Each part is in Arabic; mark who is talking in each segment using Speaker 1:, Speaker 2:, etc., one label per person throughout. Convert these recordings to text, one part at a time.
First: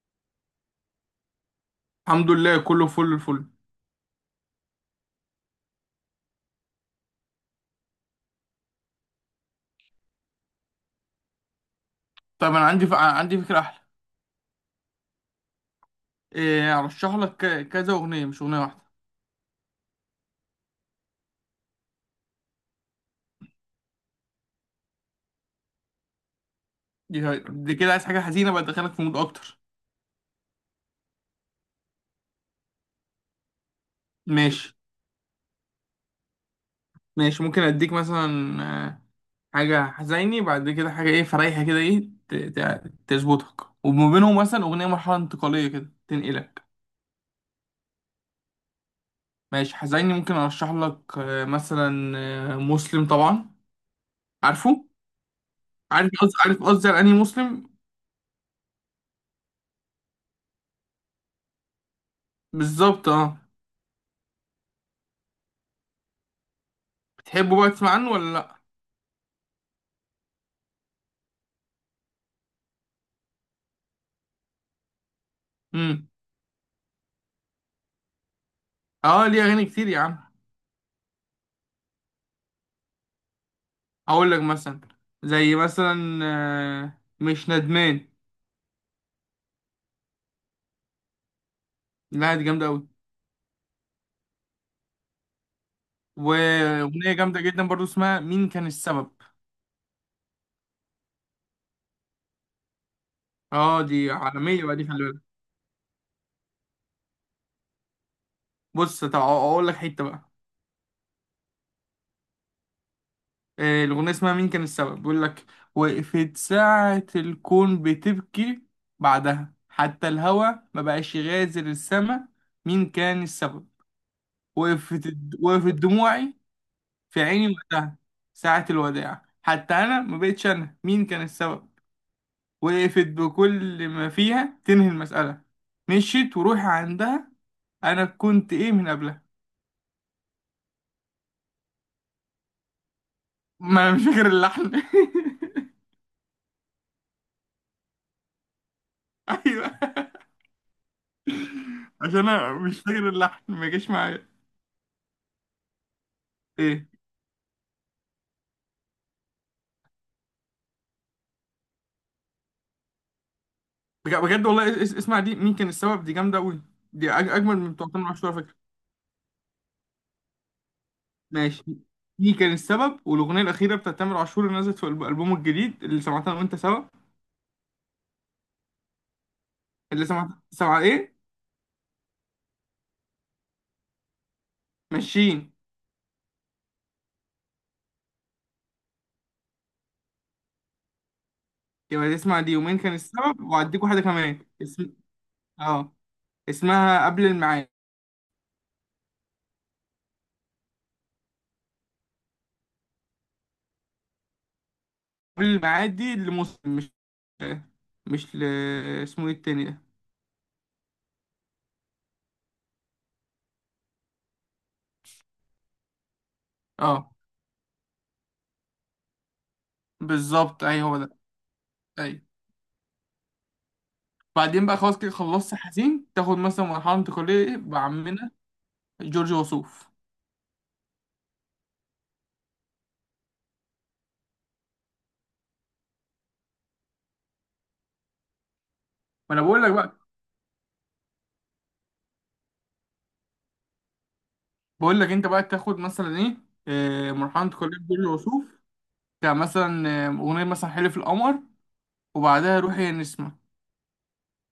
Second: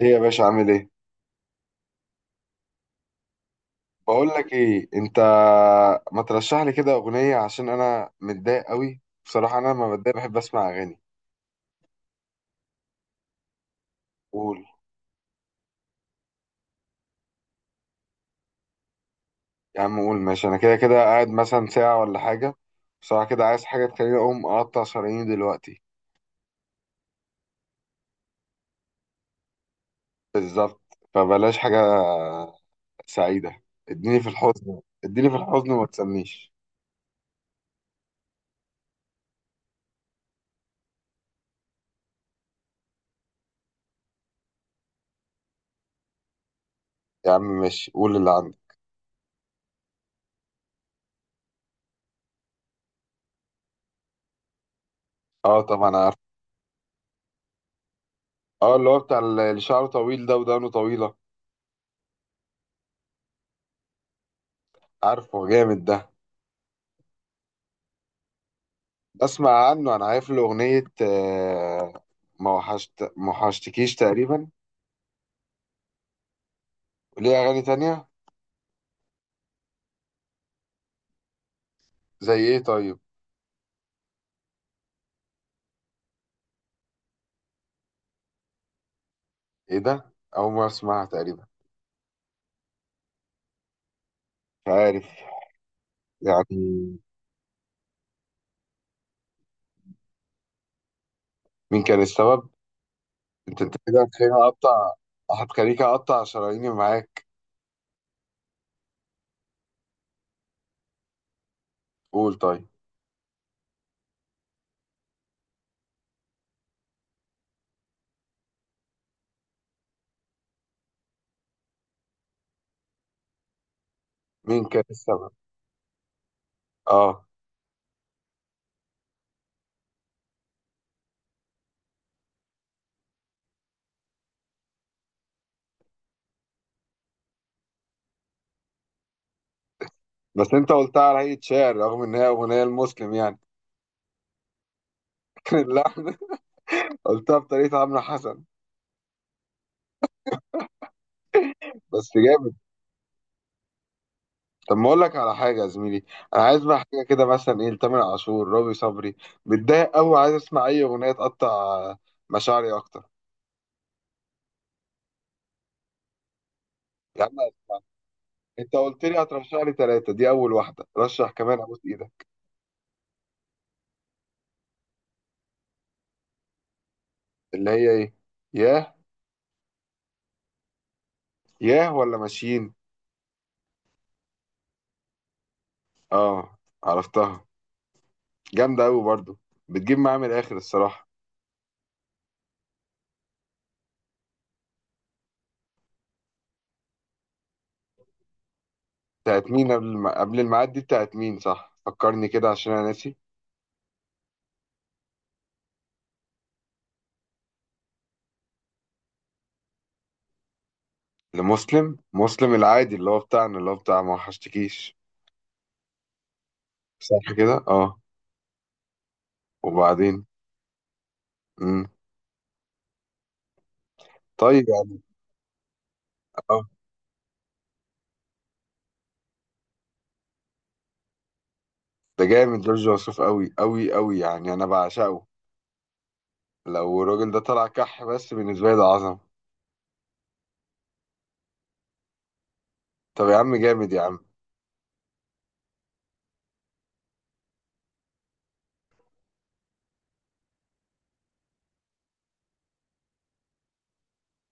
Speaker 1: ايه يا باشا عامل ايه؟
Speaker 2: الحمد لله، كله فل الفل.
Speaker 1: بقول لك ايه، انت ما ترشح لي كده اغنيه عشان انا متضايق قوي، بصراحه انا لما بتضايق بحب اسمع اغاني.
Speaker 2: طب انا عندي عندي فكره احلى.
Speaker 1: قول.
Speaker 2: إيه، ارشح لك كذا اغنيه، مش اغنيه واحده.
Speaker 1: يا عم قول ماشي، انا كده كده قاعد مثلا ساعه ولا حاجه. بصراحه كده عايز حاجه تخليني اقوم اقطع شراييني دلوقتي.
Speaker 2: دي كده عايز حاجه حزينه بقى تدخلك في مود اكتر.
Speaker 1: بالظبط، فبلاش حاجه سعيده. اديني في
Speaker 2: ماشي.
Speaker 1: الحزن اديني في الحزن وما تسميش.
Speaker 2: ماشي، ممكن اديك مثلا آه، حاجه حزيني، بعد كده حاجه ايه، فريحه كده، ايه تظبطك، وما بينهم مثلا اغنيه مرحله انتقاليه كده تنقلك.
Speaker 1: يا عم ماشي قول اللي عندك.
Speaker 2: ماشي، حزيني ممكن ارشح لك مثلا مسلم طبعا. عارفه؟
Speaker 1: اه طبعا
Speaker 2: عارف
Speaker 1: عارف.
Speaker 2: قصدي، عارف قصدي على انهي مسلم.
Speaker 1: اه، اللي هو بتاع اللي شعره طويل ده ودانه طويله.
Speaker 2: بالظبط، اه.
Speaker 1: عارفه جامد ده؟
Speaker 2: بتحبه بقى، تسمع عنه ولا لا؟
Speaker 1: بسمع عنه، انا عارف له اغنيه ما وحشت ما وحشتكيش تقريبا.
Speaker 2: امم.
Speaker 1: ليه اغاني تانية؟
Speaker 2: اه، ليه اغاني كتير يا عم.
Speaker 1: زي ايه طيب؟
Speaker 2: اقول لك مثلا. زي مثلا مش ندمان.
Speaker 1: ايه ده، اول مره اسمعها تقريبا.
Speaker 2: لا، دي جامده قوي.
Speaker 1: مش عارف. يعني.
Speaker 2: واغنيه جامده جدا برضو اسمها مين كان السبب.
Speaker 1: مين كان السبب. انت
Speaker 2: اه،
Speaker 1: كده
Speaker 2: دي
Speaker 1: هتخليني
Speaker 2: عالميه بقى، دي
Speaker 1: اقطع.
Speaker 2: خلي بالك.
Speaker 1: هتخليك اقطع شراييني معاك.
Speaker 2: بص، طب اقول لك حته بقى.
Speaker 1: قول طيب.
Speaker 2: الاغنيه اسمها مين كان السبب، بيقول لك: وقفت ساعه الكون بتبكي، بعدها حتى الهوا ما بقاش يغادر السما. مين كان السبب؟
Speaker 1: مين كان
Speaker 2: وقفت،
Speaker 1: السبب.
Speaker 2: وقفت دموعي في
Speaker 1: اه.
Speaker 2: عيني وقتها، ساعة الوداع حتى أنا ما بقتش أنا. مين كان السبب؟ وقفت بكل ما فيها تنهي المسألة، مشيت وروحي عندها. أنا كنت إيه من قبلها؟
Speaker 1: بس انت قلتها على هيئه شعر رغم ان هي اغنيه المسلم يعني.
Speaker 2: ما أنا مش فاكر اللحن.
Speaker 1: كان اللحن. قلتها بطريقه عمرو حسن.
Speaker 2: أيوه.
Speaker 1: بس
Speaker 2: عشان أنا
Speaker 1: جامد.
Speaker 2: مش فاكر اللحن، ما جاش معايا.
Speaker 1: طب ما اقول لك على حاجه يا زميلي. انا عايز بقى
Speaker 2: إيه.
Speaker 1: حاجه كده مثلا ايه، لتامر عاشور رامي صبري. متضايق قوي عايز اسمع اي اغنيه تقطع مشاعري اكتر.
Speaker 2: بجد والله، اسمع دي، مين كان السبب دي جامدة أوي. دي
Speaker 1: يا عم
Speaker 2: أجمل من
Speaker 1: اسمع.
Speaker 2: بتوع تامر عاشور على فكرة.
Speaker 1: انت قلت لي هترشح لي ثلاثه، دي اول واحده، رشح كمان
Speaker 2: ماشي.
Speaker 1: ابوس ايدك.
Speaker 2: دي كان السبب، والأغنية الأخيرة بتاعت تامر عاشور اللي نزلت في ألبومه الجديد، اللي سمعتها أنا وأنت سوا.
Speaker 1: اللي هي ايه؟ ياه.
Speaker 2: اللي سمعتها، سمع إيه.
Speaker 1: ياه، ولا ماشيين؟
Speaker 2: ماشيين.
Speaker 1: اه، عرفتها. جامده قوي برضو. بتجيب معايا من الاخر الصراحه.
Speaker 2: يبقى تسمع دي، يومين كان السبب، وهديك واحدة كمان. اسم، اه، اسمها قبل الميعاد.
Speaker 1: بتاعت مين؟ قبل قبل الميعاد دي بتاعت مين؟ صح، فكرني كده عشان انا ناسي.
Speaker 2: قبل الميعاد دي لمسلم، مش مش ل... اسمه ايه التاني ده؟
Speaker 1: لمسلم مسلم العادي اللي هو بتاعنا اللي هو بتاع ما وحشتكيش.
Speaker 2: اه.
Speaker 1: صح كده، اه. وبعدين.
Speaker 2: بالظبط، اي هو ده.
Speaker 1: مم.
Speaker 2: اي. بعدين
Speaker 1: طيب
Speaker 2: بقى خلاص
Speaker 1: يعني.
Speaker 2: كده خلصت حزين، تاخد
Speaker 1: اه.
Speaker 2: مثلا مرحلة انتقالية بعمنا جورج وسوف.
Speaker 1: ده جامد جورج وسوف قوي قوي قوي يعني انا بعشقه. لو الراجل ده طلع كح بس بالنسبه لي ده عظمه.
Speaker 2: ما انا بقول لك بقى.
Speaker 1: طب يا عم جامد يا عم.
Speaker 2: بقول لك انت بقى تاخد مثلا ايه، مرحلة انتقالية جورج وسوف، كمثلا اغنية مثلا حلف القمر، وبعدها روحي يا نسمة.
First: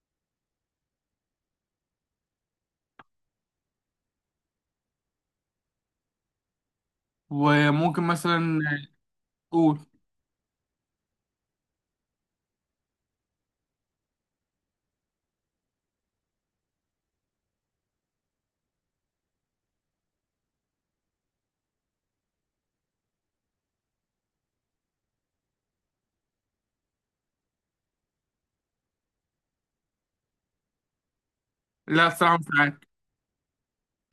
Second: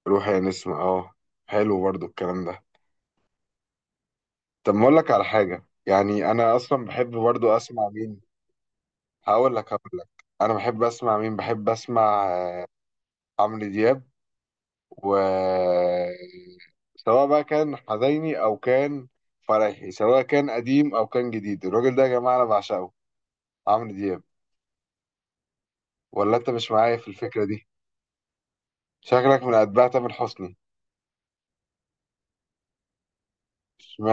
Speaker 1: روح يا نسمة اه. حلو برضو الكلام ده. طب ما اقول لك على حاجه، يعني انا اصلا بحب برضو اسمع
Speaker 2: وممكن
Speaker 1: مين.
Speaker 2: مثلا.
Speaker 1: هقول لك
Speaker 2: قول.
Speaker 1: هقول لك انا بحب اسمع مين، بحب اسمع عمرو دياب. و سواء بقى كان حزيني او كان فرحي، سواء كان قديم او كان جديد، الراجل ده يا جماعه انا بعشقه، عمرو دياب. ولا انت مش معايا في الفكرة دي؟ شكلك من اتباع تامر حسني.
Speaker 2: لا، الصراحة مش معاك.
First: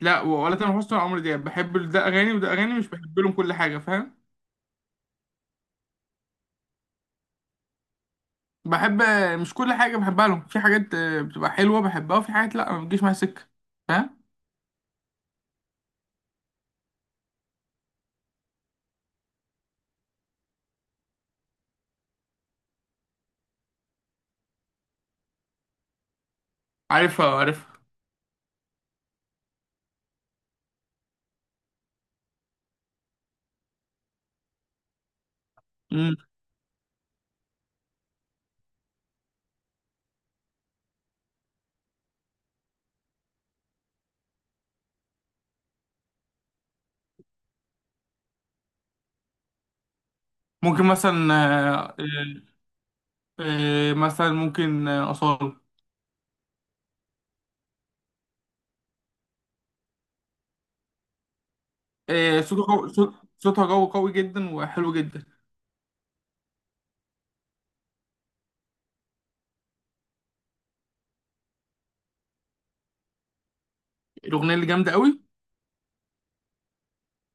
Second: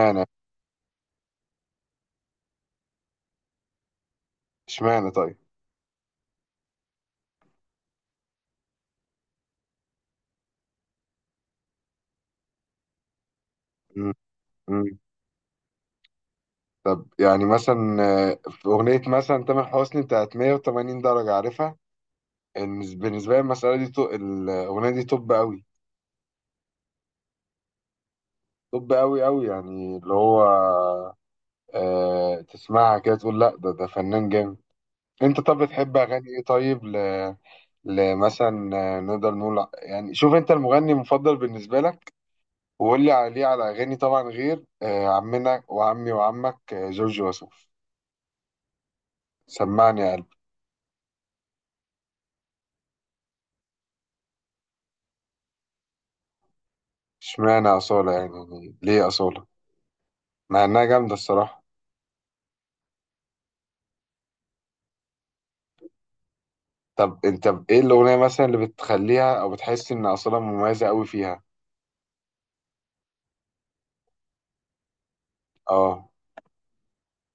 Speaker 2: لا، ولا تامر حسني ولا عمرو دياب. بحب ده أغاني وده أغاني، مش بحب لهم كل حاجة، فاهم.
Speaker 1: اشمعنى طيب.
Speaker 2: بحب، مش كل حاجة بحبها لهم. في حاجات بتبقى حلوة بحبها، وفي حاجات لا، ما بتجيش معايا سكة.
Speaker 1: مم.
Speaker 2: فاهم.
Speaker 1: مم. طب يعني مثلا في اغنية مثلا تامر حسني بتاعت 180 درجة، عارفها؟ إن بالنسبة لي المسألة دي الاغنية دي توب قوي.
Speaker 2: عارفها، عارفها.
Speaker 1: توب قوي قوي يعني اللي هو آه تسمعها كده تقول لا ده ده فنان جامد. انت طب بتحب
Speaker 2: مم.
Speaker 1: اغاني ايه طيب ل... لمثلا نقدر نقول يعني شوف انت المغني المفضل بالنسبة لك وقول لي عليه على أغاني، طبعا غير عمنا وعمي وعمك جورج وسوف، سمعني يا قلبي.
Speaker 2: ممكن مثلا آه، آه، آه، مثلا ممكن أصالة.
Speaker 1: اشمعنى أصالة يعني، يعني ليه أصالة؟ مع إنها جامدة الصراحة.
Speaker 2: صوتها قوي، صوتها قوي قوي جدا وحلو جدا.
Speaker 1: طب أنت إيه الأغنية مثلا اللي بتخليها أو بتحس إن أصالة مميزة أوي فيها؟
Speaker 2: الأغنية اللي جامدة قوي،
Speaker 1: أه،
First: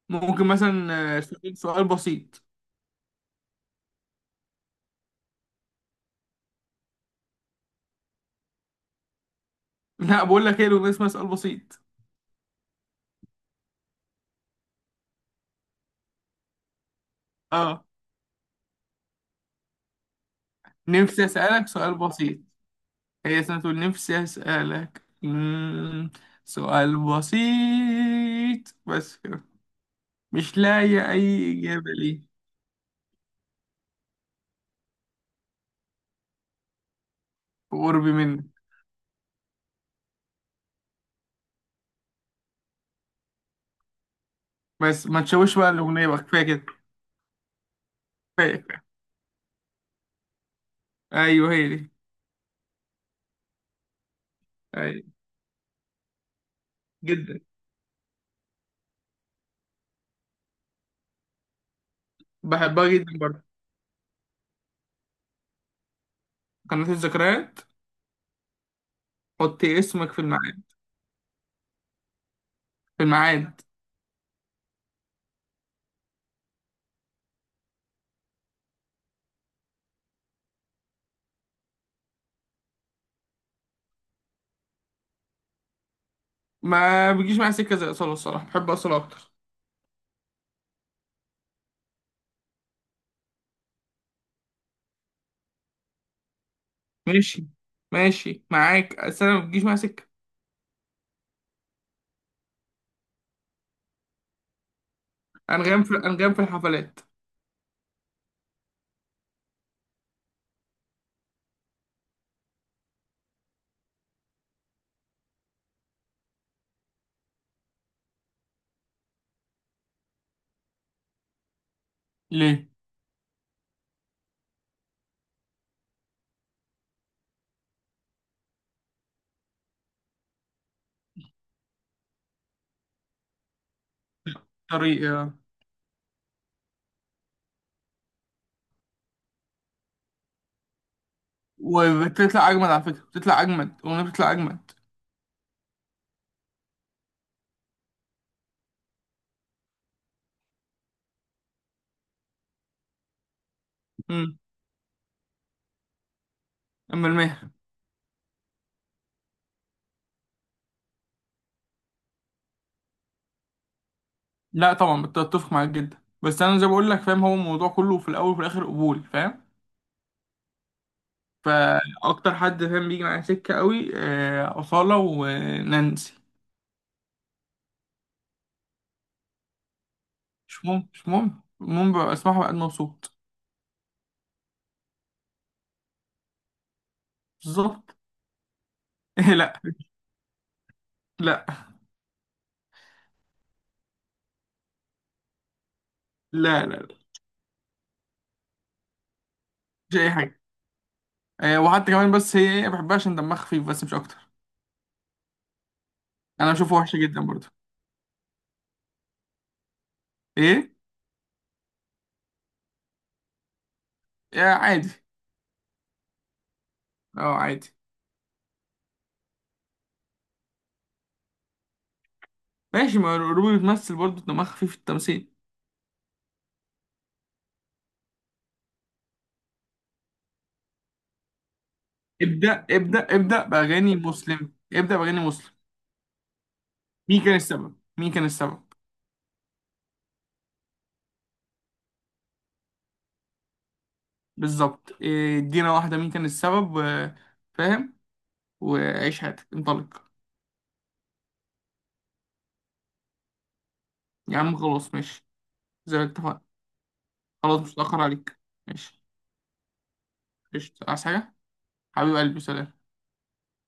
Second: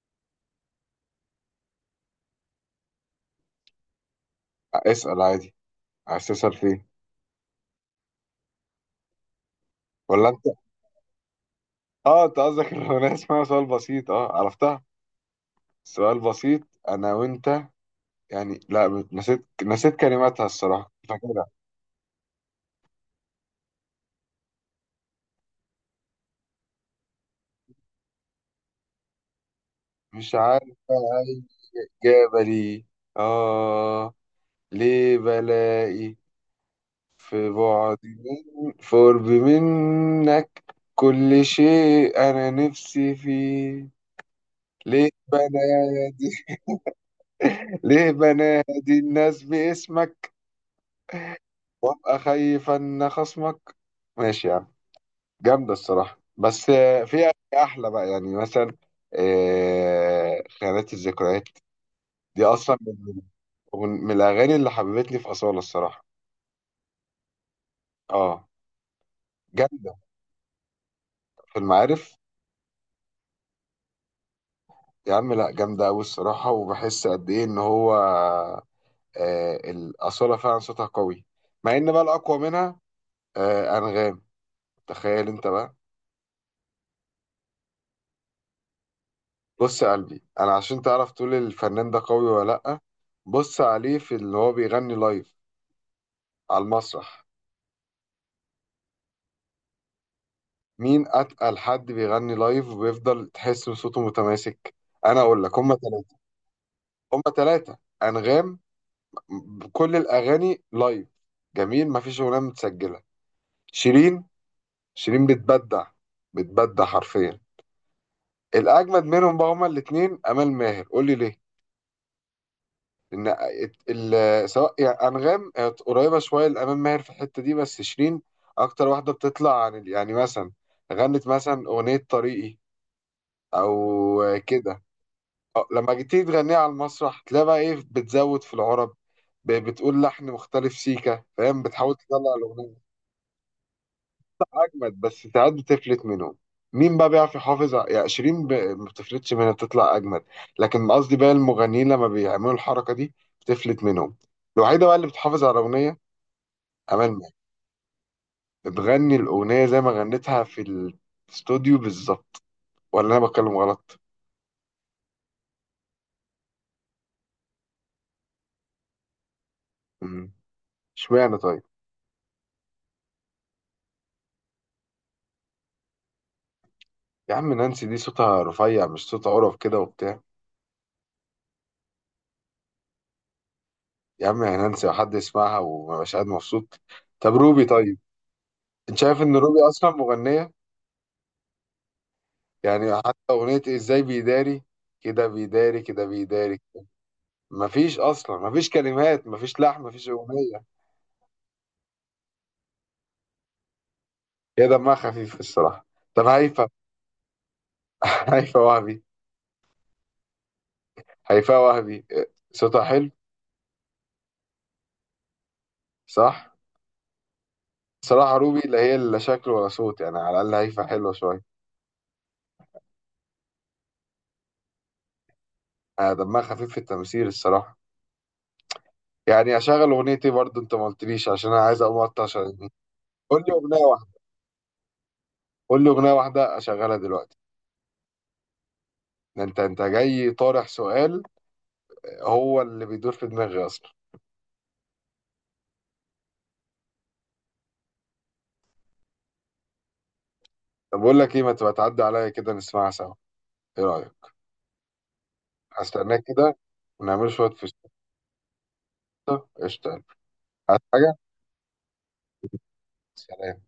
Speaker 2: ممكن مثلا سؤال، بسيط.
Speaker 1: اسأل عادي. عايز تسأل فيه
Speaker 2: لا،
Speaker 1: ولا
Speaker 2: بقول
Speaker 1: أنت؟
Speaker 2: لك ايه، الأغنية اسمها سؤال بسيط.
Speaker 1: أه أنت قصدك الأغنية اسمها سؤال بسيط أه عرفتها. سؤال بسيط. أنا وأنت.
Speaker 2: اه.
Speaker 1: يعني لا نسيت، نسيت كلماتها الصراحة
Speaker 2: نفسي
Speaker 1: فاكرها.
Speaker 2: أسألك سؤال بسيط، هي سنة نفسي أسألك سؤال بسيط بس كده.
Speaker 1: مش
Speaker 2: مش
Speaker 1: عارف.
Speaker 2: لاقي أي إجابة ليه.
Speaker 1: جبلي. آه. ليه بلائي في بعد
Speaker 2: قرب منك.
Speaker 1: من في قرب منك، كل شيء أنا نفسي فيه.
Speaker 2: بس
Speaker 1: ليه
Speaker 2: ما تشوش بقى الأغنية بقى،
Speaker 1: بنادي
Speaker 2: كفاية كده.
Speaker 1: ليه
Speaker 2: كفاية، كفاية.
Speaker 1: بنادي الناس باسمك
Speaker 2: أيوه، هي دي.
Speaker 1: وأبقى خايف أن خصمك. ماشي يا عم.
Speaker 2: أيوه.
Speaker 1: جامدة الصراحة، بس في
Speaker 2: جدا.
Speaker 1: أحلى بقى يعني مثلا خيانات الذكريات، دي أصلا
Speaker 2: بحبها
Speaker 1: من
Speaker 2: جدا برضه.
Speaker 1: من الأغاني اللي حببتني في أصالة الصراحة.
Speaker 2: قناة الذكريات،
Speaker 1: آه.
Speaker 2: حطي
Speaker 1: جامدة.
Speaker 2: اسمك في الميعاد.
Speaker 1: في المعارف.
Speaker 2: في الميعاد.
Speaker 1: يا عم لا جامدة أوي الصراحة، وبحس قد إيه إن هو آه الأصالة فعلا صوتها قوي. مع إن بقى الأقوى منها آه أنغام. تخيل أنت بقى.
Speaker 2: ما بتجيش معايا سكة زي أصالة، الصراحة بحب أصالة أكتر.
Speaker 1: بص يا قلبي، أنا عشان تعرف تقول الفنان ده قوي ولا لأ، بص عليه في اللي هو بيغني لايف على المسرح.
Speaker 2: ماشي. ماشي معاك، بس أنا ما بتجيش معايا سكة.
Speaker 1: مين أتقل حد بيغني لايف وبيفضل تحس إن صوته متماسك؟ أنا أقول لك هما
Speaker 2: أنغام، في
Speaker 1: تلاتة.
Speaker 2: أنغام في الحفلات.
Speaker 1: هما تلاتة أنغام، بكل الأغاني لايف جميل، مفيش أغنية متسجلة. شيرين. شيرين بتبدع، بتبدع حرفيا. الاجمد منهم بقى هما الاثنين امال ماهر، قول لي ليه؟
Speaker 2: ليه؟
Speaker 1: لان سواء يعني انغام قريبه شويه لامال ماهر في الحته دي، بس شيرين اكتر واحده بتطلع عن يعني مثلا غنت مثلا اغنيه طريقي او كده،
Speaker 2: طريقة.
Speaker 1: أه، لما جيتي تغنيها على المسرح تلاقي بقى ايه، بتزود في العرب، بتقول لحن مختلف سيكا فاهم، بتحاول تطلع
Speaker 2: وبتطلع اجمد،
Speaker 1: الاغنيه.
Speaker 2: على فكره بتطلع اجمد الاغنيه، بتطلع اجمد.
Speaker 1: جامد، بس ساعات بتفلت منهم. مين بقى بيعرف يحافظ يعني شيرين ما بتفلتش منها بتطلع اجمد. لكن قصدي بقى المغنيين لما بيعملوا الحركه دي بتفلت منهم.
Speaker 2: امم.
Speaker 1: الوحيده بقى اللي بتحافظ على الاغنيه
Speaker 2: اما
Speaker 1: امال ماهر.
Speaker 2: المهر.
Speaker 1: بتغني الاغنيه زي ما غنتها في الاستوديو بالظبط. ولا انا بتكلم غلط؟
Speaker 2: لا طبعا، بتفق معاك جدا، بس انا زي ما بقول لك، فاهم، هو الموضوع كله في الاول وفي الاخر قبول، فاهم.
Speaker 1: مم. اشمعنى طيب.
Speaker 2: فاكتر حد فاهم بيجي معايا سكه قوي، اصاله ونانسي.
Speaker 1: يا عم نانسي دي صوتها رفيع، مش صوتها قرف كده وبتاع.
Speaker 2: مش مهم، مش مهم، المهم ببقى اسمعها بقى أنا مبسوط.
Speaker 1: يا عم يا نانسي لو حد يسمعها وما بقاش قاعد مبسوط. طب روبي
Speaker 2: بالظبط.
Speaker 1: طيب. انت شايف ان روبي
Speaker 2: لا.
Speaker 1: اصلا مغنيه؟
Speaker 2: لا.
Speaker 1: يعني حتى أغنية إزاي بيداري، كده بيداري كده بيداري.
Speaker 2: لا، لا، لا.
Speaker 1: مفيش أصلا، مفيش كلمات، مفيش لحن،
Speaker 2: مش
Speaker 1: مفيش
Speaker 2: اي حاجه.
Speaker 1: أغنية.
Speaker 2: وحتى كمان، بس هي ايه، بحبها عشان دمها خفيف، بس مش اكتر.
Speaker 1: هي دمها خفيف الصراحة. طب
Speaker 2: انا
Speaker 1: هيفا.
Speaker 2: بشوفها وحشه جدا برضه.
Speaker 1: هيفا وهبي.
Speaker 2: ايه.
Speaker 1: هيفا وهبي صوتها حلو.
Speaker 2: عادي.
Speaker 1: صح.
Speaker 2: اه، عادي.
Speaker 1: صراحة روبي لا هي لا شكل ولا صوت، يعني على الأقل هيفا حلوة شوية.
Speaker 2: ماشي، ما روبي بتمثل برضه، دماغها خفيف في التمثيل.
Speaker 1: دمها خفيف في التمثيل الصراحة. يعني أشغل أغنيتي برضه أنت ما قلتليش، عشان أنا عايز أقوم أقطع
Speaker 2: ابدأ،
Speaker 1: شغلتي.
Speaker 2: ابدأ، ابدأ
Speaker 1: قول لي أغنية
Speaker 2: بأغاني
Speaker 1: واحدة.
Speaker 2: مسلم، ابدأ بأغاني مسلم.
Speaker 1: قول لي أغنية واحدة أشغلها
Speaker 2: مين كان
Speaker 1: دلوقتي.
Speaker 2: السبب، مين كان السبب.
Speaker 1: ده أنت أنت جاي طارح سؤال، هو اللي بيدور في دماغي أصلا.
Speaker 2: بالظبط، إيه، ادينا واحدة مين كان السبب فاهم، وعيش حياتك انطلق.
Speaker 1: طب بقول لك ايه، ما تبقى تعدي عليا كده نسمعها سوا، ايه رأيك؟
Speaker 2: يا عم خلاص، ماشي. زي ما
Speaker 1: هستناك
Speaker 2: اتفقنا.
Speaker 1: كده ونعمل شوية
Speaker 2: خلاص،
Speaker 1: في
Speaker 2: مش
Speaker 1: الشطة.
Speaker 2: هتأخر عليك. ماشي.
Speaker 1: قشطة. هات
Speaker 2: قشطة. عايز
Speaker 1: حاجة.
Speaker 2: حاجة؟ حبيب قلبي، سلام.
Speaker 1: سلام.